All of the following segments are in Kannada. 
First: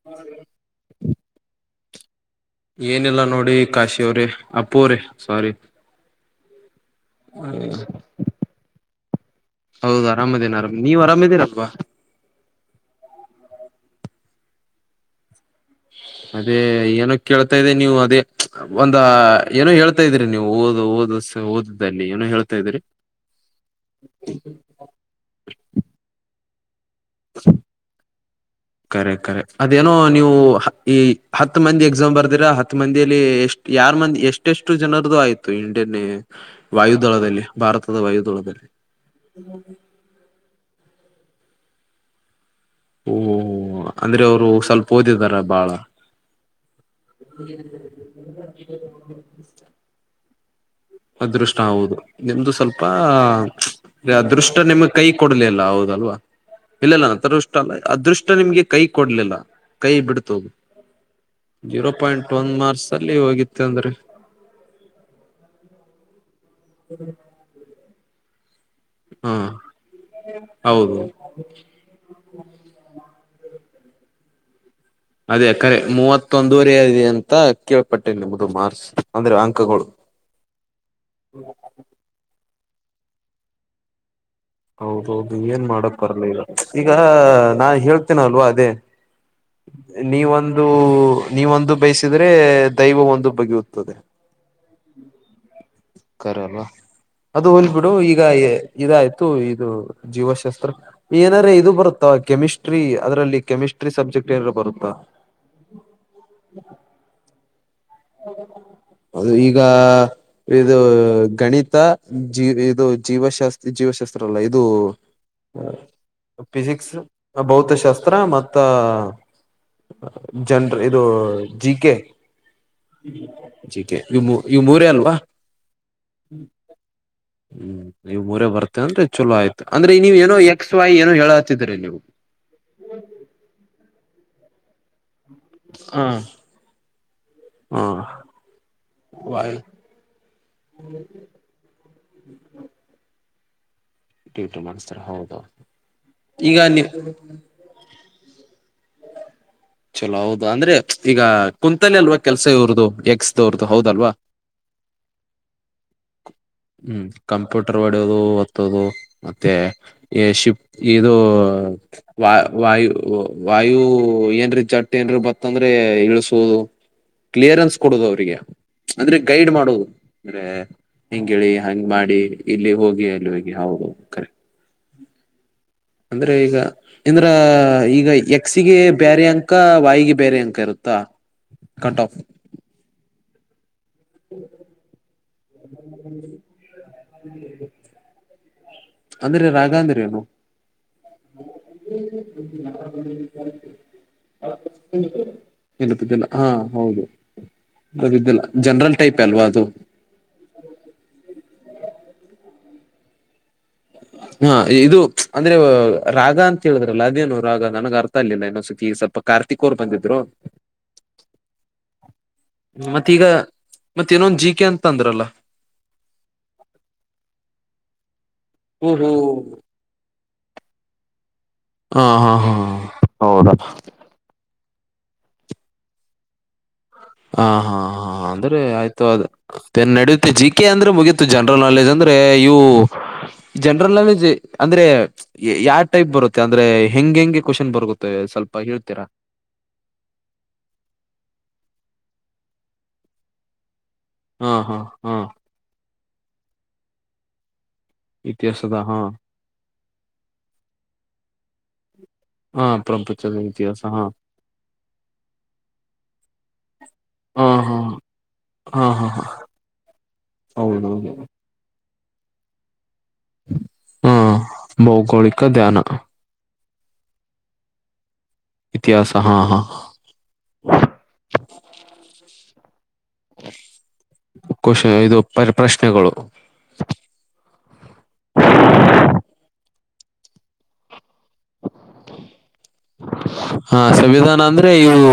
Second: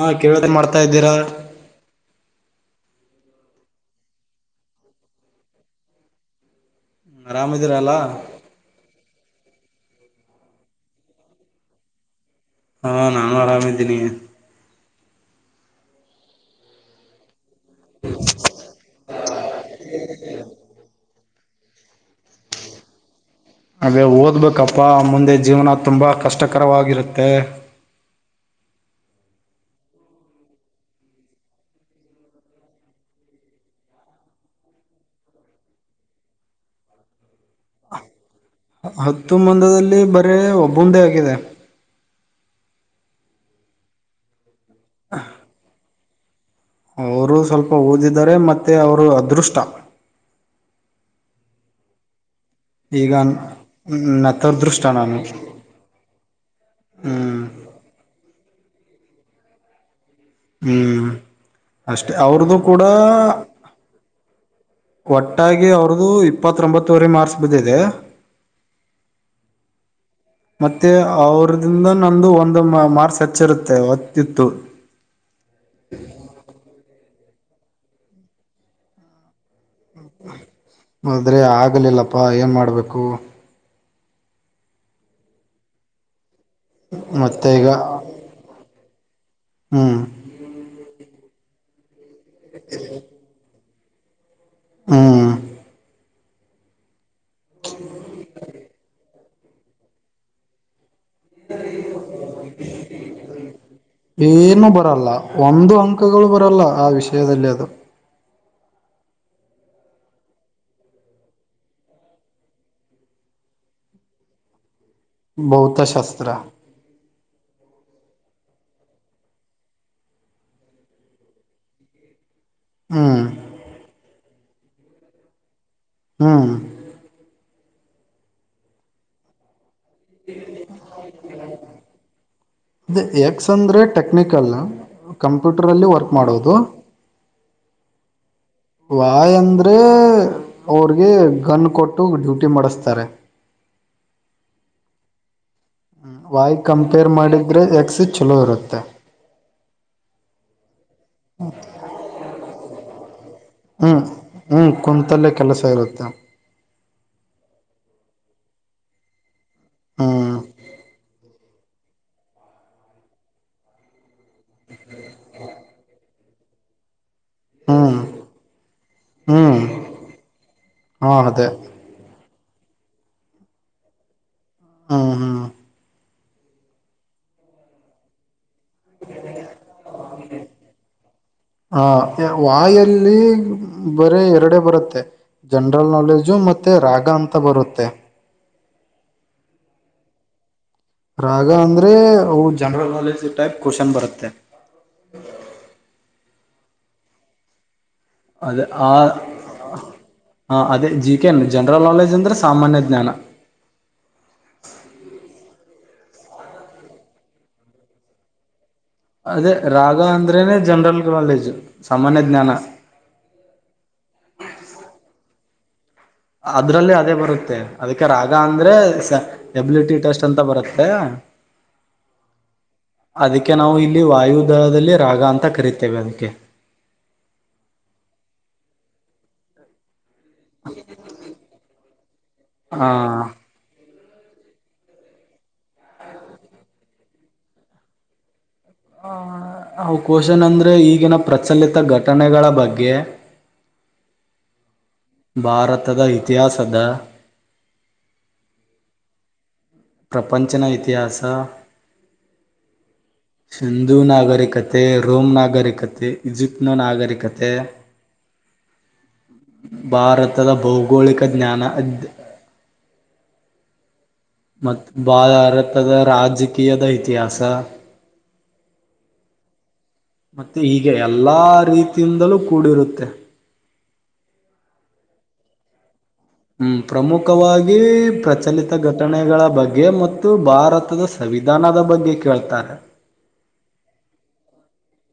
ಹಾ ಕೇಳ್ದೆ ಮಾಡ್ತಾ ಇದ್ದೀರಾ. ಏನಿಲ್ಲಾ ನೋಡಿ ಕಾಶಿ ಅವರೇ ಅಪ್ಪು ಅವರೇ ಸಾರೀ. ಹ್ಮ ಅರಾಮದೀರ ಅಲ್ಲಾ. ಹೌದು ಆರಾಮ್ ಇದ್ದೀನಿ ನೀವ್ ಅರಾಮದೀರಲ್ವಾ ಹಾ ನಾನು ಆರಾಮಿದ್ದೀನಿ. ಅದೇ ಏನೋ ಕೇಳ. ತ ಇದೆ ನೀವು ಅದೇ ಒಂದ ಏನೋ ಹೇಳ್ತಾ ಇದ್ರರಿ ನೀವು ಓದು ಓದು. ಓದಲ್ಲಿ ಏನೋ ಹೇಳ್ತಾ ಇದ್ರರಿ. ಅದೇ ಓದ್ಬೇಕಪ್ಪಾ ಮುಂದೆ ಜೀವನ ತುಂಬಾ ಕಷ್ಟ. ಕರವಾಗಿ [unintelligible] ಮತ್ತೆ- ಕರೆಕ್ಟ್ ಕರೆಕ್ಟ್ ಅದೇನೋ ನೀವು ಈ ಹತ್ತು ಮಂದಿ ಎಕ್ಸಾಮ್ ಬರ್ದಿರಾ ಹತ್ ಮಂದಿಯಲ್ಲಿ ಎಷ್ಟ್ ಯಾರ್ ಮಂದಿ ಎಷ್ಟೆಷ್ಟು ಜನರದದುು ಆಯತು ಇಂಡಿಯನ್ ವಾಯುದಳದಲ್ಲಿ ಭಾರತದ ವಾಯುುದಳದಲ್ಲಿ. ಹತ್ತು ಮಂದದಲ್ಲಿ ಬರೇ ಒಬ್ಬಂದೆ ಆಗಿದೆ. ಓ ಅಂದ್ರೆ ಅವರು- ಸ್ವಲ್ಪ ಓದಿದಾರ ಬಾಳ- ಅವರು ಸ್ವಲ್ಪ ಓದಿದ್ದಾರೆ ಮತ್ತೆ ಅವರು ಅದೃಷ್ಟ. ಅದೃಷ್ಟ ಆದು. ನಿಮ್ದು ಸ್ವಲ್ಪ ಈಗ ಅದೃಷ್ಟ ನತದೃಷ್ಟ ನಿಮ್ಗೆ ಕೈ ನಾನು ಕೊಡ್ಲಲ್ಲ ಹೌದಲ್ವಾ ಇಲ್ಲಲ್ಲ ಹ್ಮ್ ಅದೃಷ್ಟ ಅಲ್ಲ ಅದೃಷ್ಟ ನಿಮ್ಗೆ ಕೈ ಕೊಡ್ಲಿಲ್ಲ ಕೈ ಬಿಡ್ ಹ್ಮ್ ಜೀರೋ ಅಷ್ಟೆ ಪಾಯಿಂಟ್ ಒಂದ್ ಅವ್ರದ್ದು ಕೂಡ ಮಾರ್ಕ್ಸ್ ಅಲ್ಲಿ ಹೋಗಿತ್ತು ಅಂದ್ರೆ. ಒಟ್ಟಾಗಿ ಅವ್ರದದುು ಇಪ್ಪತ್ತೊಂಬತ್ತುವರೆ ಮಾರ್ಕ್ಸ್ ಬಿದ್ದಿದೆ. ಹಾ ಮತ್ತೆ ಹೌದು ಅವ್ರದಿಂದ ನಂದು ಒಂದು ಮಾರ್ಸ್ ಹಚ್ಚಿರುತ್ತೆ ಹೊತ್ತಿತ್ತು ಅದೇ ಕರೆ ಮೂವತ್ತೊಂದೂುವರೆದೆ ಅಂ ಅ ಕೇಳ್ಪಟ್ಟೇನೆ ನಮ್ಮದು ಮಾರ್ಸ್ ಅಂದ್ರೆ ಅಂಕಗಳು ಆದ್ರೆ ಆಗ್ಲಿಲ್ಲಪ್ಪಾ ಏನ್ ಮಾಡ್ಬೇಕು ಗು ಹೌದೌದು ಏನ್ ಮಾಡಕ್ ಬರ್ಲಿಲ್ಲಗ. ಈಗ ಮತ್ತೆ ನಾ ಈಗ ಹೇಳ್ತೇನ ಅಲ್ವಾ ಅದೇ. ಹ್ಮ್ ನೀವೊಂದು. ನೀ ಒಂದು ಬೇಸ್ ದೈವ ಒಂದು ಬಗೆಯೆ ತದೆ ಹಾ- ಕರೆಲ- ಅದು ಹೋಗ್ಲಿ ಬಿಡು ಈಗ ಇದ ಆಯ್ತು ಇದು ಜೀವಶಾಸ್ತ್ರ. ಏನಾರ ಇದು ಬರುತ್ತಾ ಕೆಮಿಸ್ಟ್ರಿ ಅದರಲ್ಲಿ ಕೆಮಿಸ್ಟ್ರಿ ಸಬ್ಜೆಕ್ಟ್ [unintelligible] ಏನಾರ ಏನು ಬರುತ್ತಾ ಬರಲ್ಲ ಒಂದು ಅಂಕಗಳು ಬರಲ್ಲ ಆ ವಿಷಯದಲ್ಲಿ ಅದು ಅದು ಈಗ ಇದು ಗಣಿತ ಜೀ ಇದು ಜೀವಶಾಸ್ತ್ ಜೀವಶಾಸ್ತ್ರ ಅಲ್ಲ ಇದು ಹ ಭೌತಶಾಸ್ತ್ರ ಫಿಸಿಕ್ಸ್ ಭೌತಶಾಸ್ತ್ರ ಮತ್ತ ಜನ್ರ ಇದು ಜಿ ಕೆ ಹ್ಮ್ ಜಿ ಕೆ ಇದ್ ಈ ಮೂರ ಅಲ್ವಾ. ಹ್ಮ್. ಹ್ಮ್ ನೀವು ಮೂರ ಬರ್ತತೆ ಅಂದ್ರೆ ಚಲೋ ಆಯ್ತು. ಅಂದ್ರೆ ನೀವ ಏನೋ ಎಕ್ಸ್ ವೈ ಏನೋ ಹೇಳ ಹತಿದೀರರಿ ನೀವು ಟೆಕ್ನಿಕಲ್ನ. ಕಂಪ್ಯೂಟರ್ ಅಲ್ಲಿ ಹ ವರ್ಕ್ ಮಾಡೋದು ಹ ವಾಯ್ ಅಂದ್ರೆ ಅವ್ರಿಗೆ ಗನ್ ಕೊಟ್ಟ. ಡ್ಯೂಟಿ ಮಾಡಿಸ್ತಾರೆ ಡ್ಯೂಟಿ ಮಾಡ್ತಾರೆ ಹೌದೌದ. ಹ್ಮ ವಾಯ್ ಕಂಪೇರ್ ಮಾಡಿದ್ರೆ ಎಕ್ಸ್. ಚಲೋ ಇರುತ್ತೆ. ಚಲೋ ಹೌದು ಅಂದ್ರೆ ಈಗ ಕುಂತಲಿ ಅಲ್ವಾ ಕೆಲಸ ಇವರದು ಎಕ್ಸ್- ಹ್ಮ್ ಹ್ಮ್ ಕುಂತಲ್ಲೇ ಕೆಲಸ ಇರುತ್ತೆ. ಹ್ಮ್ ಕಂಪ್ಯೂಟರ್ ಒ. ಹೊಡೋದು ಒತ್ತೋದು- ಮತ್ತೆ ಹ್ಮ್ ಶಿಪ್ ಇದು ವ ವಾಯು ವಾಯು ಏನ್ ರೀ ಚಟ್. ನ್ ಬತ್ತ ಅಂದ್ರೆ ಹ ಕ್ಲಿಯರೆನ್ಸ್ ಹ್ಮ್ ಕೊಡುದು ಅವ್ರಿಗೆ ಅಂದ್ರೆ ಗೈಡ್ ಹ್ಮ್ ಮಾಡೋುದು ಅಂದ್ರೆ. ಹಾ ಹೆಂಗ ಅದೇ ಹೇಳಿ ಹಂಗ್ ಮಾಡಿ. ಇಲ್ಲಿ ಹೋಗಿ ಅಲ್ಲಿ ಹೋಗಗೆ ಹೌದುದು ಕರೆಕ್ಟ್. ಹಾ ಹಾ. ಅಂದ್ರೆ ಈಗ ಎಂದ್ರ ಈಗ ಯ ಕ್ಸಿಗೆ ಬೇರೆ ಅಂಕ ವಾಯಿಗೆ ಬೇರೆ ಅಂಕ ಇರುತ್ತಾ ಕಟ್ ಆಫ್. ವಾಯಲ್ಲಿ ಹ- ಬರೀ ಎರಡೆ ಬರುತ್ತೆ ಜನರಲ್ ನಾಲೆಜು ಮತ್ತೆ ರಾಗ ಅಂತ- ಮತ್ತಾ ಬರುತ್ತೆ- ಅಂದ್ರೆ ರಾಘ ಅಂದ್ರ ಏನು- ರಾಗ ಅಂದ್ರೆ ಅವು ಜನರಲ್ ನಾಲೆಜ್ ಟೈಪ್ ಕ್ವಶನ್ ಬರುತ್ತೆ ಇಲ್ಲತಿದ್ದಿಲ್ಲ ಹಾ [unintelligible] ಹೌದು. ಅದಲ್ಲ ಅದೇ ಆ ಜನರಲ್ ಟೈಪ್ ಅಲ್ವಾ ಅದು. ಜನರಲ್ ಜನರಲ್ ನಾಲೆಜ್ ಅಂದ್ರೆ ಸಾಮಾನ್ಯ ಜ್ಞಾನ ಹಾ ಇದು ಅಂದ್ರೆ- ರಾಗ ಅಂತ ಹೇಳಿದ್ರಲ್ಲ ಅದೇನು ರಾಗ ನನಗ್ ಅರ್ಥ ಅ ಇಗಿಲ್ಲ ಏನೋ ಸಿ. ಈಗ ಸ್ವಲ್ಪ ಅದೇ ಕಾರ್ತಿಕ್ ಅವರು ರಾಗ ಬಂದಿದ್ರು ಅಂದ್ರೇನೆ ಜನರಲ್ ನಾಲೆಜ್ ಸಾಮಾನ್ಯ ಜ್ಞಾನ ಮತ್ತ ಈಗ ಮತ್ತ ನೊಂದ ಜಿ ಕೆ ಅಂತ ಅಂದ್ರಲ್ಲ ಅದ್ರಲ್ಲಿ ಅದೇ ಬರುತ್ತೆ ಅದಕ್ಕೆ ರಾಗ. ಹಾ ಅಂದ್ರೆ ಓಹೋ ಡಬ್ಲ್ಯೂ ಟಿ ಟೆಸ್ಟ್ ಅಂತ ಬರುತ್ತೆ ತೆ ಹಾ ಹಾ ಹಾ ಹೌದಾ ದಲ್ಲಿ ರಾಗ ಅಂತ ಕರಿತೇವೆ ಅದಕ್ಕೆ ಹ ಹಾ ಹಾ ಅಂದ್ರೆ ಆಯ್ತು ಅದೇನ್ ನಡೀ ಜಿ ಕೆ ಅಂದ್ರೆ ಮುಗೀತು ಜನರಲ್ ನಾಲೆಜ್ ಅಂದ್ರೆ ಇವು ಹಾ ಜನರಲ್ ನಾಲೆಜ್ ಅಂದ್ರೆ ಯಾವ ಟೈಪ್ ಬರುತ್ತೆ ಅಂದ್ರೆ ಹೆಂಗ್ ಹೆಂಗೆ ಕ್ವೆಶ್ಚನ್ ಬರುತ್ತೆ ಸ್ವಲ್ಪ ಹೇಳ್ತೀರಾ ಹ ಹ ಅವು ಕ್ವಶನ್ ಅಂದ್ರೆ ಈಗಿನ ಪ್ರಚಲಿತ ಗಟ ಘಟನೆಗಳ ಬಗ್ಗೆ ಹಾ ಹಾ ಹಾ ಭಾರತದ ಇತಿಹಾಸದ ಇತಿಯಾಸದ ಹಾ ಪ್ರಪಂಚನ ಇತಿಹಾಸ ಹಾ ಪ್ರಪಂಚದ ಇತಿಹಾಸ ಸಿಂಧು ಹಾ ನಾಗರಿಕತೆ ರೋಮ್ ನಾಗರಿಕತೆ ಈಜಿಪ್ಟನ ಹಾ ನಾಗರಿಕತೆ ಹಾ ಹಾ ಹಾ ಹಾ ಭಾರತದ ಹೌದೌದು ಭೌಗೋಳಿಕ ಜ್ಞಾನ್ [inaudible] ಮತ್ ಬಾ ಭೌಗೋಳಿಕ ಧ್ಯಾನ ಭಾರತದ ರಾಜಕೀಯ ಕಿಯದ ಇತಿಹಾಸ ಇತಿಹಾಸ ಹಾ ಹಾ ಮತ್ತೆ ಈಗ ಎಲ್ಲಾ ರೀತಿಯಿಂದಲೂ ಕೂಡಿರುತ್ತೆ ಕ್ವಶನ್ ಇದು ಪ್ರ ಪ್ರಶ್ನೆಗಳು ಹ್ಮ್ ಪ್ರಮುಖವಾಗಿ ಪ್ರಚಲಿತ ಘಟನೆಗಳ ಬಗ್ಗೆ ಮ ಮತ್ತು ಭಾರತದ ಸಂವಿಧಾನದ ಬಗ್ಗೆ ಕೇಳ್ತಾರೆ ಹಾ ಸಂವಿಧಾನ ಅಂದ್ರೆ ಇವು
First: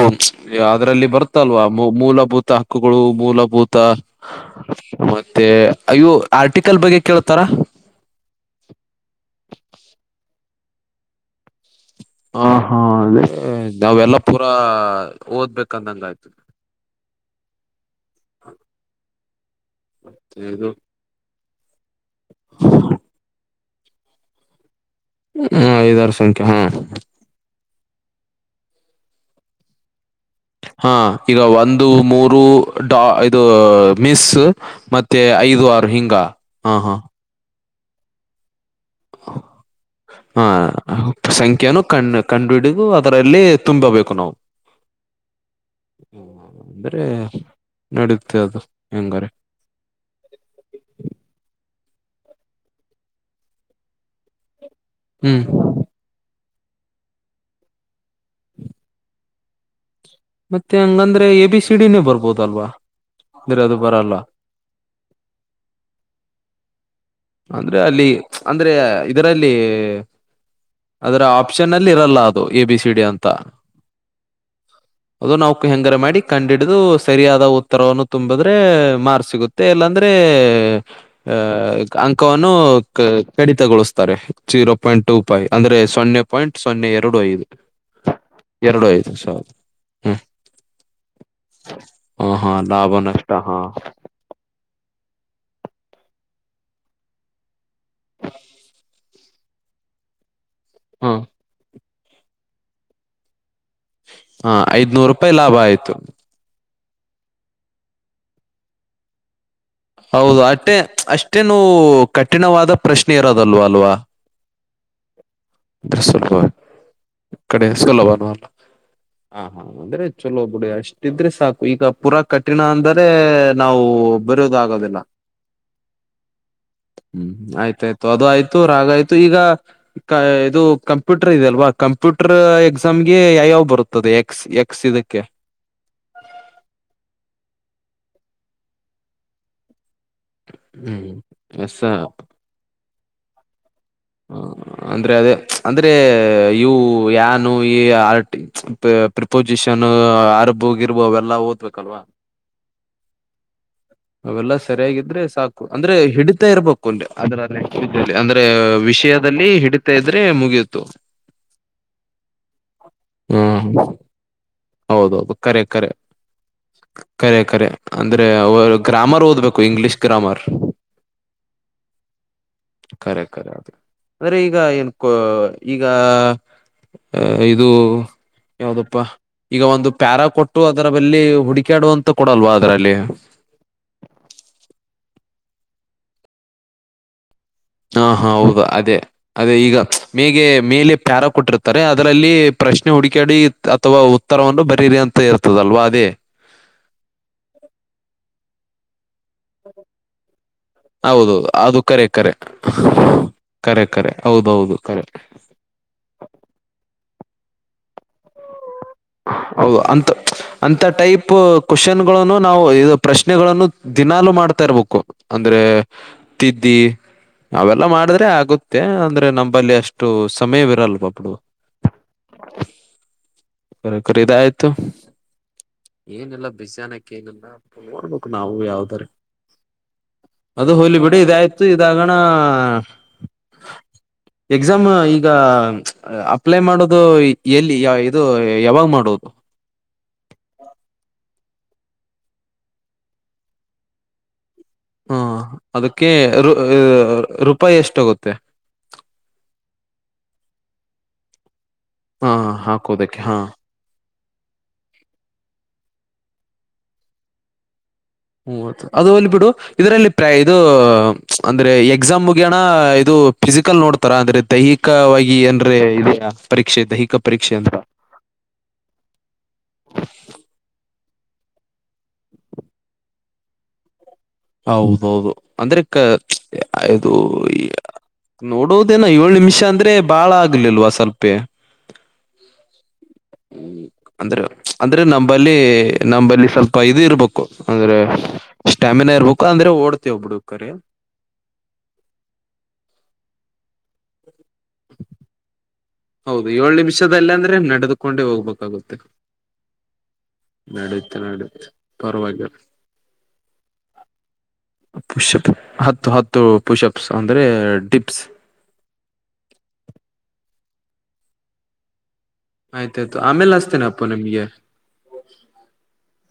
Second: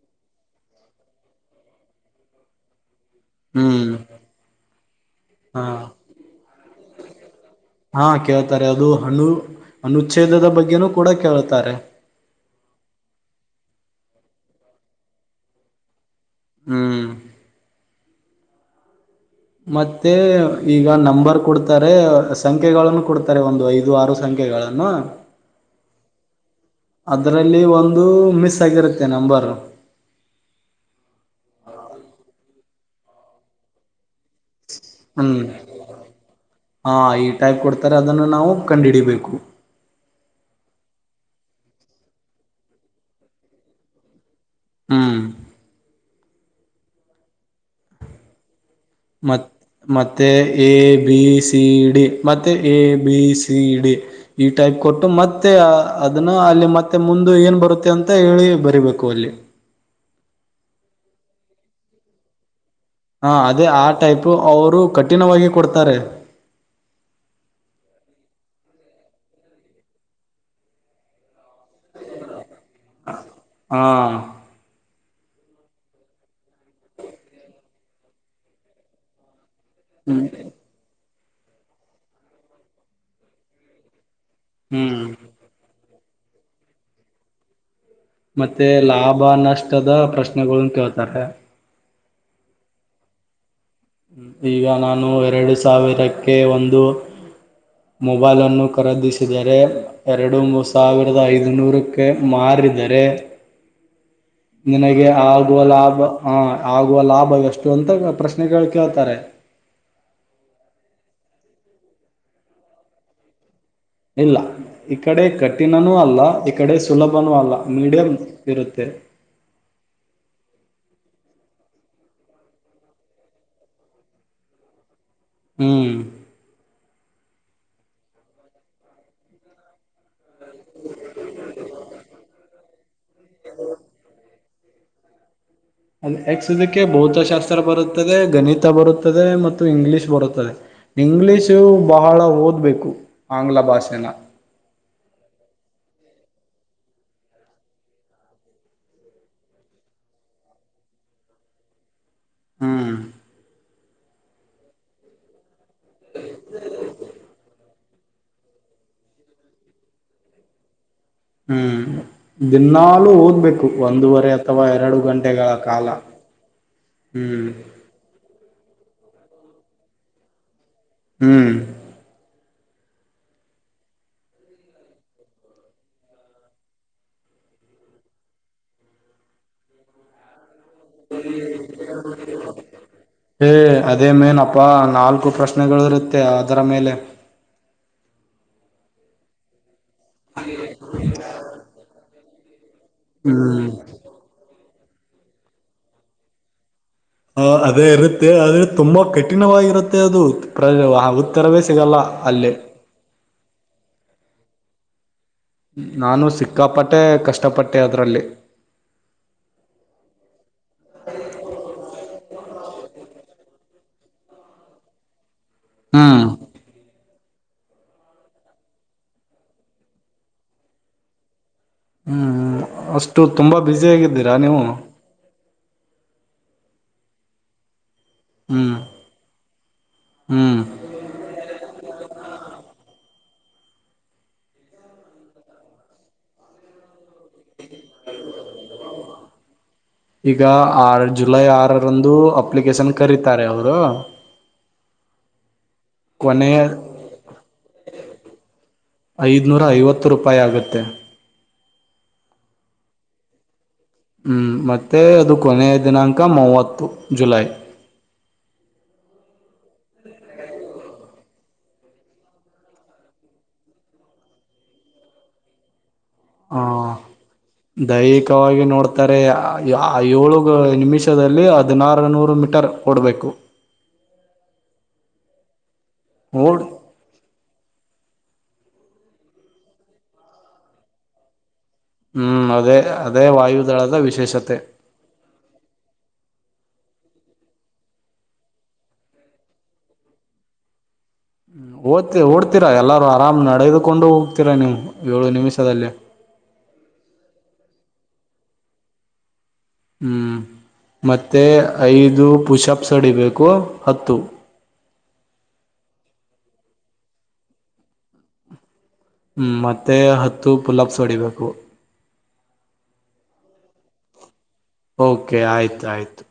ಅದರಲ್ಲಿ ಬರ್ತಲ್ವಾ ಮೂಲ ಮೂಲಭೂತ ಹಕ್ಕು ಗಳು ಮೂಲಭೂತ ಹ್ಮ್ ಮತ್ತೆ ಹಾ ಅಯ್ಯೋ ಆರ್ಟಿಕಲ್ ಬಗ್ಗೆ ಕೇಳ್ತಾರ ಹಾ ಕೇಳ್ತಾರೆ ಅದು ಅನು ಅನುಚ್ಛೇದದ ಬಗ್ಗೆ ಬಗ್ಗೆ ನು ಕೂಡ ಕೇಳುತ್ತಾರೆ ಹ ಹಾ ಅಲ್ಲೇ ನಾವೆಲ್ಲ ಪೂರಾ ಓದ್ಬೇಕಂದಂಗ ಆಯ್ತು ಹ್ಮ್ [inaudible] ಮತ್ತೆ ಇದು ಈಗ ನಂಬರ್ ಕೊಡ್ ತರೆ ಸಂಖ್ಯೆಗಳನ್ನು ಕೊಡ್ತರೆ ಒಂದು ಐದು ಆರು ಸಂಖ್ಯೆಗಳನ್ನು ಹ್ಮ್ ಐದಾರ್ ಸಂಖ್ಯೆ ಹ ಅದರಲ್ಲಿ ಒಂದು ಮಿಸ್ ಆಗಿರುತ್ತೆ ನಂಬರ್ ಹಾ ಈಗ ಒಂದು ಮೂರು ಡಾ ಇದು ಮಿಸ್ಸು ಮತ್ತೆ ಹ್ಮ್ ಐದು ಆರು ಹಿಂಗ ಹ ಹ ನಾ ಅದನ್ನ ನಾವು ಕಂಡಿಡಿಬೇಕು ಸಂಖ್ಯನ ಕಣ್ ಕಂಡ್ಬಿಡಗು ಅದರಲ್ಲಿ ತುಂಬಬೇಕು ನಾವು. ಹ್ಮ್ ಹ ಬರೇ ನಡುತ್ತೆ ಅದು ಹೆಂಗಾರೆ ಮ ಮತ್ತೆ ಎ ಬಿ ಸಿ ಡಿ ಮತ್ತೆ A B C D E type ಕೊಟ್ಟು ಹ್ಮ್ ಮತ್ತೆ ಅದನ್ನ ಅಲ್ಲಿ ಮತ್ತೆ ಮುಂದು ಏನ್ ಬರುತ್ತೆ ಅಂತ ಹೇಳಿ ಬರಿಬೇಕು ಅಲ್ಲಿ. ಮತ್ತೆ ಹಂಗಂದ್ರೆ ಎ ಬಿ ಸಿ ಡಿ ನೇ ಬರ್ಬೋದಲ್ವಾ ಹಾ ಅಂದ್ರೆ ಅದೇ ಅದು ಆ ಬರಲ್ಲ ಟೈಪ್ ಅವರು ಕಠಿಣವಾಗಿ ಕೊಡ್ತರೆ. ಅಂದ್ರೆ ಅಲ್ಲಿ ಅಂದ್ರೆ ಇದರಲ್ಲಿ ಅದರ ಆಪ್ಷನ್ ಅಲ್ಲಿ ಇರಲ್ಲ ದು ಎ ಬಿ ಸಿ ಡಿ ಅಂತ ಹಾ [unintelligible] ಅದು ನಾವು ಹೆಂಗರ ಮಾಡಿ ಕಂಡಹಿಡಿದು ಸರಿಯಾದ ಉತ್ತರವನ್ನು ತುಂಬಿದ್ರೆ ಮಾರ್ಕ್ಸ್ ಸಿಗು ತ್ತೆ ಇಲ್ಲಂದ್ರೆ ಹ್ಮ್ ಹ ಅಂಕವನ್ನು ಕ ಕಡಿತಗೊಳಿಸ್ತರೆ. ಜೀರೋ ಹ್ಮ್ ಪಾಯಿಂಟ್ ಟು ಫೈವ್ ಅಂದ್ರೆ ಸು ಸೊನ್ನೆ ಪಾಯಿಂಟ್ ಸೊನ್ನೆ ಎರಡು ಐದು. ಮತ್ತೆ ಎರಡು ಐದು ಲಾಭ ಸಾವಿರ ನಷ್ಟದ ಹ್ಮ್ ಪ್ರಶ್ನೆಗಳನ ಕೇಳ್ತರೆ ಹ ಹಾ ಲಾಭ ನಷ್ಟ ಹ ಈಗ ನಾನು ಎರಡು ಸಾವಿರಕ್ಕೆ ಒಂದು ಮೊಬೈಲ್ ಅನ್ನು ಕರೆದಿಸ್ ಸಿದರೆ ಎರಡು ಮುಸ್ ಹ ಸಾವಿರದ ಐದುನೂರು ಕ್ಕೆ ಮಾರಿದರೆ ಹ [unintelligible] ನಿನಗೆ ಐದ್ನೂರು ರೂಪಾಯಿ ಆಗುವ ಆಯ್ತು ಲಾಭ ಹ ಆಗುವ ಲಾಭ ಎಷ್ಟು ಅಂತ ಪ್ರಶ್ನೆಗಳು ಕೇಳ್ತಾರೆ. ಹೌದು ಅಷ್ಟೆ ಅಷ್ಟೇನು ಕಠಿಣವಾದ ಪ್ರಶ್ನೆ ಇರೋದಲ್ವ. ಇಲ್ಲ. ಇ ಕಡೆ. ಕಠಿಣನೂ ಅಂದ್ರೆ ಅಲ್ಲ ಸ್ವಲ್ಪ ಈ ಕಡೆ ಸುಲಭನೂ ಅಲ್ಲ ಕಡೆ ಮೀಡಿಯಂ ಸುಲಭನೂ ಅಲ್ಲ ಇರುತ್ತೆ. ಇಟ್ಟಿದ್ರೆ ಸಾಕು ಈಗ ಪೂರಾ ಕಠಿಣ ಅಂದರೆ ನಾವು ಬರೋದ ಆಗೋದಿಲ್ಲ. ಹ್ಮ್- ಹ್ಮ್ ಆಯ್ತಾಯ್ತು ಅದು ಆಯ್ತು ರಾಗ ಆಯ್ತು ಈಗ- ಇದು ಕಂಪ್ಯೂಟರ್ ಇದೆ ಅಲ್ವಾ ಕಂಪ್ಯೂಟರ್ ಎ- ನಮ್ಗೆ ಯಯಾವ್ ಬರುತ್ತದೆ- ಎಕ್ಸ್ ಎಕ್ಸ್ ಇದಕ್ಕೆ- ಅ ಎಕ್ಸ್ ಇದಕ್ಕೆ [unintelligible] ಬರುತ್ತದೆ ಗಣಿತ ಬರುತ್ತದೆ ಮತ್ತು ಇಂಗ್ಲಿಷ್. ಬರುತ್ತಾರೆ ಹ್ಮ್ ಇಂಗ್ಲಿಷ್ ಎಸ್ ಬಹಳ ಓದ್ಬೇಕು ಆಂಗ್ಲ ಭಾಷೆ. ಇನ್ನ- ಅ ಅದೇ ಅಂದ್ರೆ ಇವು ನುು ಈ ಆರ್ ಪ್ರಿಪೋಸಿಷನ್ ಆರ್ಬಗ ಇರ್ಬು ಅವೆಲ್ಲಾ ಓದ್ಬೇಕಲ್ವಾ. ಹ್ಮ್. ಅವೆಲ್ಲಾ ಸರಿಯಾಗಿದ್ರೆ ಸಾಕು ಅಂದ್ರೆ. ಹಿಡಿತಾ ಇರ್ಬೇಕು ಅನ್ರಿ ಅದರಲ್ಲಿೇ. ಅಂದ್ರೆ ವಿಷಯದಲ್ಲಿ ಹಿಡಿತಾ ಇದ್ರೆ ಮುಗಿಯತು. ಹ್ಮ್ ದಿನ್ನಾಲೂ ಹ್ಮ್ ಹಓದ್ಬೇಕು ಒಂದೂವರೆ ಅಥವಾ ಎರಡು ಹೌದೌದು ಗಂಟೆಗಳ ಕರೆ ಕಾಲ ಕರೆ ಹ್ಮ್. ಅವ [unintelligible] ಗ್ರಾಮರ್ ಓದಬೇಕು ಇಂಗ್ಲೀಷ್ ಗ್ರಾಮರ್. ಹ್ಮ್ ಖರೆಖರೆ ಅ ಅಂದ್ರೆ ಈಗ ಏನ್ ಈಗ ಅ ಇದು ಯಾವ್ದಪ್ಪ ಈಗ ಒಂದು ಪ್ಯಾರಾ ಕೊಟ್ಟ. ಅದರ ಬಲ್ಲಿ ಹುಡಕಾಡುವಂತ ಕೊಡಲ್ವಾ ಅದರಲ್ಲಿ. ಏ ಅದೇ ಮೇನಪ್ಪಾ ನಾಲ್ಕು ಪ್ರಶ್ನೆಗಳು ಇರುತ್ತೆ ಅದರ ಮೇಲೆ. ಹಾ ಹಾ ಹೌದು ಅದೇ ಅದೇ ಈಗ. ಮೇಗೆ ಮೇಲೆ ಪ್ಯಾರ ಕೊಟ್ಟಿರ್ತಾರೆ ಅದರಲ್ಲಿ. ಪ್ರಶ್ನೆ ಹುಡಿಕಾಡಿ ಹ್ಮ್ ಅಥವಾ ಉತ್ತರವನ್ನು ಬರಿ. ಕ್ಟೀರಿಯಾ ಅಂತ ಇರ್ತದಲ್ವಾ ಅದೇ. ಹ ಅದೇ ಇರುತ್ತೆ ಆದ್ರೆ ತುಂಬಾ ಕೆಟ್ಟ. ಕಠಿಣವಾಗಿರುತ್ತೆ ಅದು ಹೌದು ಉತ್ತರವೇ ಅದು ಸಿಗಲ್ಲ ಕರೆ ಕರೆ ಅಲ್ಲೇ. ಕರೆ ಕರೆ ಹೌದೌದು ಕರೆ ನಾನು ಸಿಕ್ಕಾಪಟ್ಟೆ ಕಷ್ಟಪಟ್ಟೆ ಅದರಲ್ಲಿ ಹ ಅಂತ ಅಂತ ಟೈಪ್ ಕ್ವೆಶ್ಚನ್ ಗಳನ್ನು ನಾವು ಇ ಪ್ರಶ್ನೆಗಳನ್ನು ದಿನಲುೂ ಮಾಡ್ತಾ ಇರ್ಬೇಕು ಅಂದ್ರೆ ಹ್ಮ್ ತಿದ್ದಿ ಅವೆಲ್ಲ ಮಾಡಿದ್ರೆ ಆಗುತ್ತೆ ಅಂದ್ರೆ ನಂಬಲ್ಲಿ ಅಷ್ಟು ಸಮಯವಿರಲ್ವಾಬ್ಡು ಕರೆ ಕರೆ ಬಿ್ಯುಸಿಯಾಗಿದ್ದೀರಾ ನೀವು ಇದಾಯ್ತು ಏನಿಲ್ಲ ಬ್ಯುಸಿ ಅನಕ್ ಏನಿಲ್ಲ ನೋಡ್ಬೇಕು ನಾವು ಹ್ಮ್ ಯಾವ್ದಾರೆ ಹ್ಮ್ ಅದು ಹೋಗ್ಲಿ ಬಿಡ ಇದಾಯಯ್ತು ಇದಾಗಣ ಎಕ್ಸಾಮ್ ಈಗ ಅಪ್ಲೈ ಮಾಡೋದು ಎಲ್ಲಿ ಯ ಇದು ಯಾವಾಗ್ ಮಾಡುವದು ಈಗ ಆರ್ ಜುಲೈ ಆರ್ ಅಪ್ಲಿಕೇಶನ್ ಕರೀತಾರೆ ಅವರು ಹಾ ಅದಕ್ಕೆ ಕೊನೆಯ ರೂಪಾಯಿ ಎಷ್ಟೋಗುತ್ತೆ ಉಪಾಯ ಆಗುತ್ತೆ ಹಾ ಹಾಕೋದಕ್ಕೆ ಹಾ ಹ್ ಮತ್ತೆ ಅದು ಕೊನೆಯ ದಿನಾಂಕ ಮೂವತ್ತು ಜುಲೈ ಹ್ಮ ಅದು ಅಲ್ ಬಿಿಡು ಇದ್ರಲ್ಲಿ ಪ್ರ ಇದು ಅಂದ್ರೆ ಎಕ್ಸಾಮ್ ಮುಗಣ ಇದು ಫಿಸಿಕಲ್ ನೋಡ್ತಾರ ಅಂದ್ರೆ ದೈಹಿಕವಾಗಿ ಏನ್ೆ ಇ ಹಾ ದೈಹಿಕವಾಗಿ ನೋಡ್ತಾರೆ ಏಳುಗ ನಿಮಿಷ ವಚ್ಚ ಹದಿನಾರು ನೂರು ಮೀಟರ್ ಕೊಡಬೇಕು ಹೌದೌದು ಅಂದ್ರೆ ಓಡ್ ಇದು ಈ ನೋಡೋದೇನ ಏಳ್ ನಿಮಿಷ ಅಂದ್ರೆ ಬಾಳ ಆಗ್ಲಿಲ್ವ ಸ್ವಲ್ಪೇ ಹ್ಮ್ ಅದೇ ಅ ಹ್ಮ ಅಂದ್ರೆ ಅಂದ್ರೆ ನಂಬಲ್ಲಿ ನಂಬಲ್ಲಿ ಸ್ವಲ್ಪ ಇದು ಇರ್ಬೇಕು ಅಂದ್ರೆ ಸ್ಟಾಮಿನಾ ಇರ್ಬೇಕು ಅಂದ್ರೆ ಓಡ್ತವಬ್ಬಡು ಕರಿ ಹ್ಮ ಓದ್ತಿ ಓಡ್ತೀರಾ ಎಲ್ಲಾರು ಆರಾಮ್ ನಡೆದುಕೊಂಡು ಹೋಗ್ತೀರಾ ನೀವು ಏಳು ನಿಮಿಷದಲ್ಲಿ ಹೌದು ಏಳ್ು ನಿಮಿಷದಲ್ಲಾಂದ್ರೆ ನಡೆದುಕೊಂಡೆ ಹೋಗ್ಬೇಕಾಗುತ್ತೆ ಹ್ಞ ನಡೀತ್ ಮತ್ತು ನಡೀತ್ ಐದು ಪರವಾಗಿಲ್ಲ ಪುಷ್ಪ್ಸ್ ವಡಿಬೇಕು ಹತ್ತು ಪುಷ್ಪ್ಸ್ ಅಂದ್ರೆ ಡಿಪ್ಸ್ ಹ್ಮ್ ಮತ್ತೆ ಹತ್ತು ಪುಲಾಬ್ಸ್ ಹೊಡಿಬೇಕು ಆಯ್ತಾಯ್ತು ಆಮೇಲೆ ಅಸ್ತೇನ ಅಪ್ಪ ನಿಮ್ಗೆ ಓಕೆ ಆಯ್ತ ಆಯ್ತು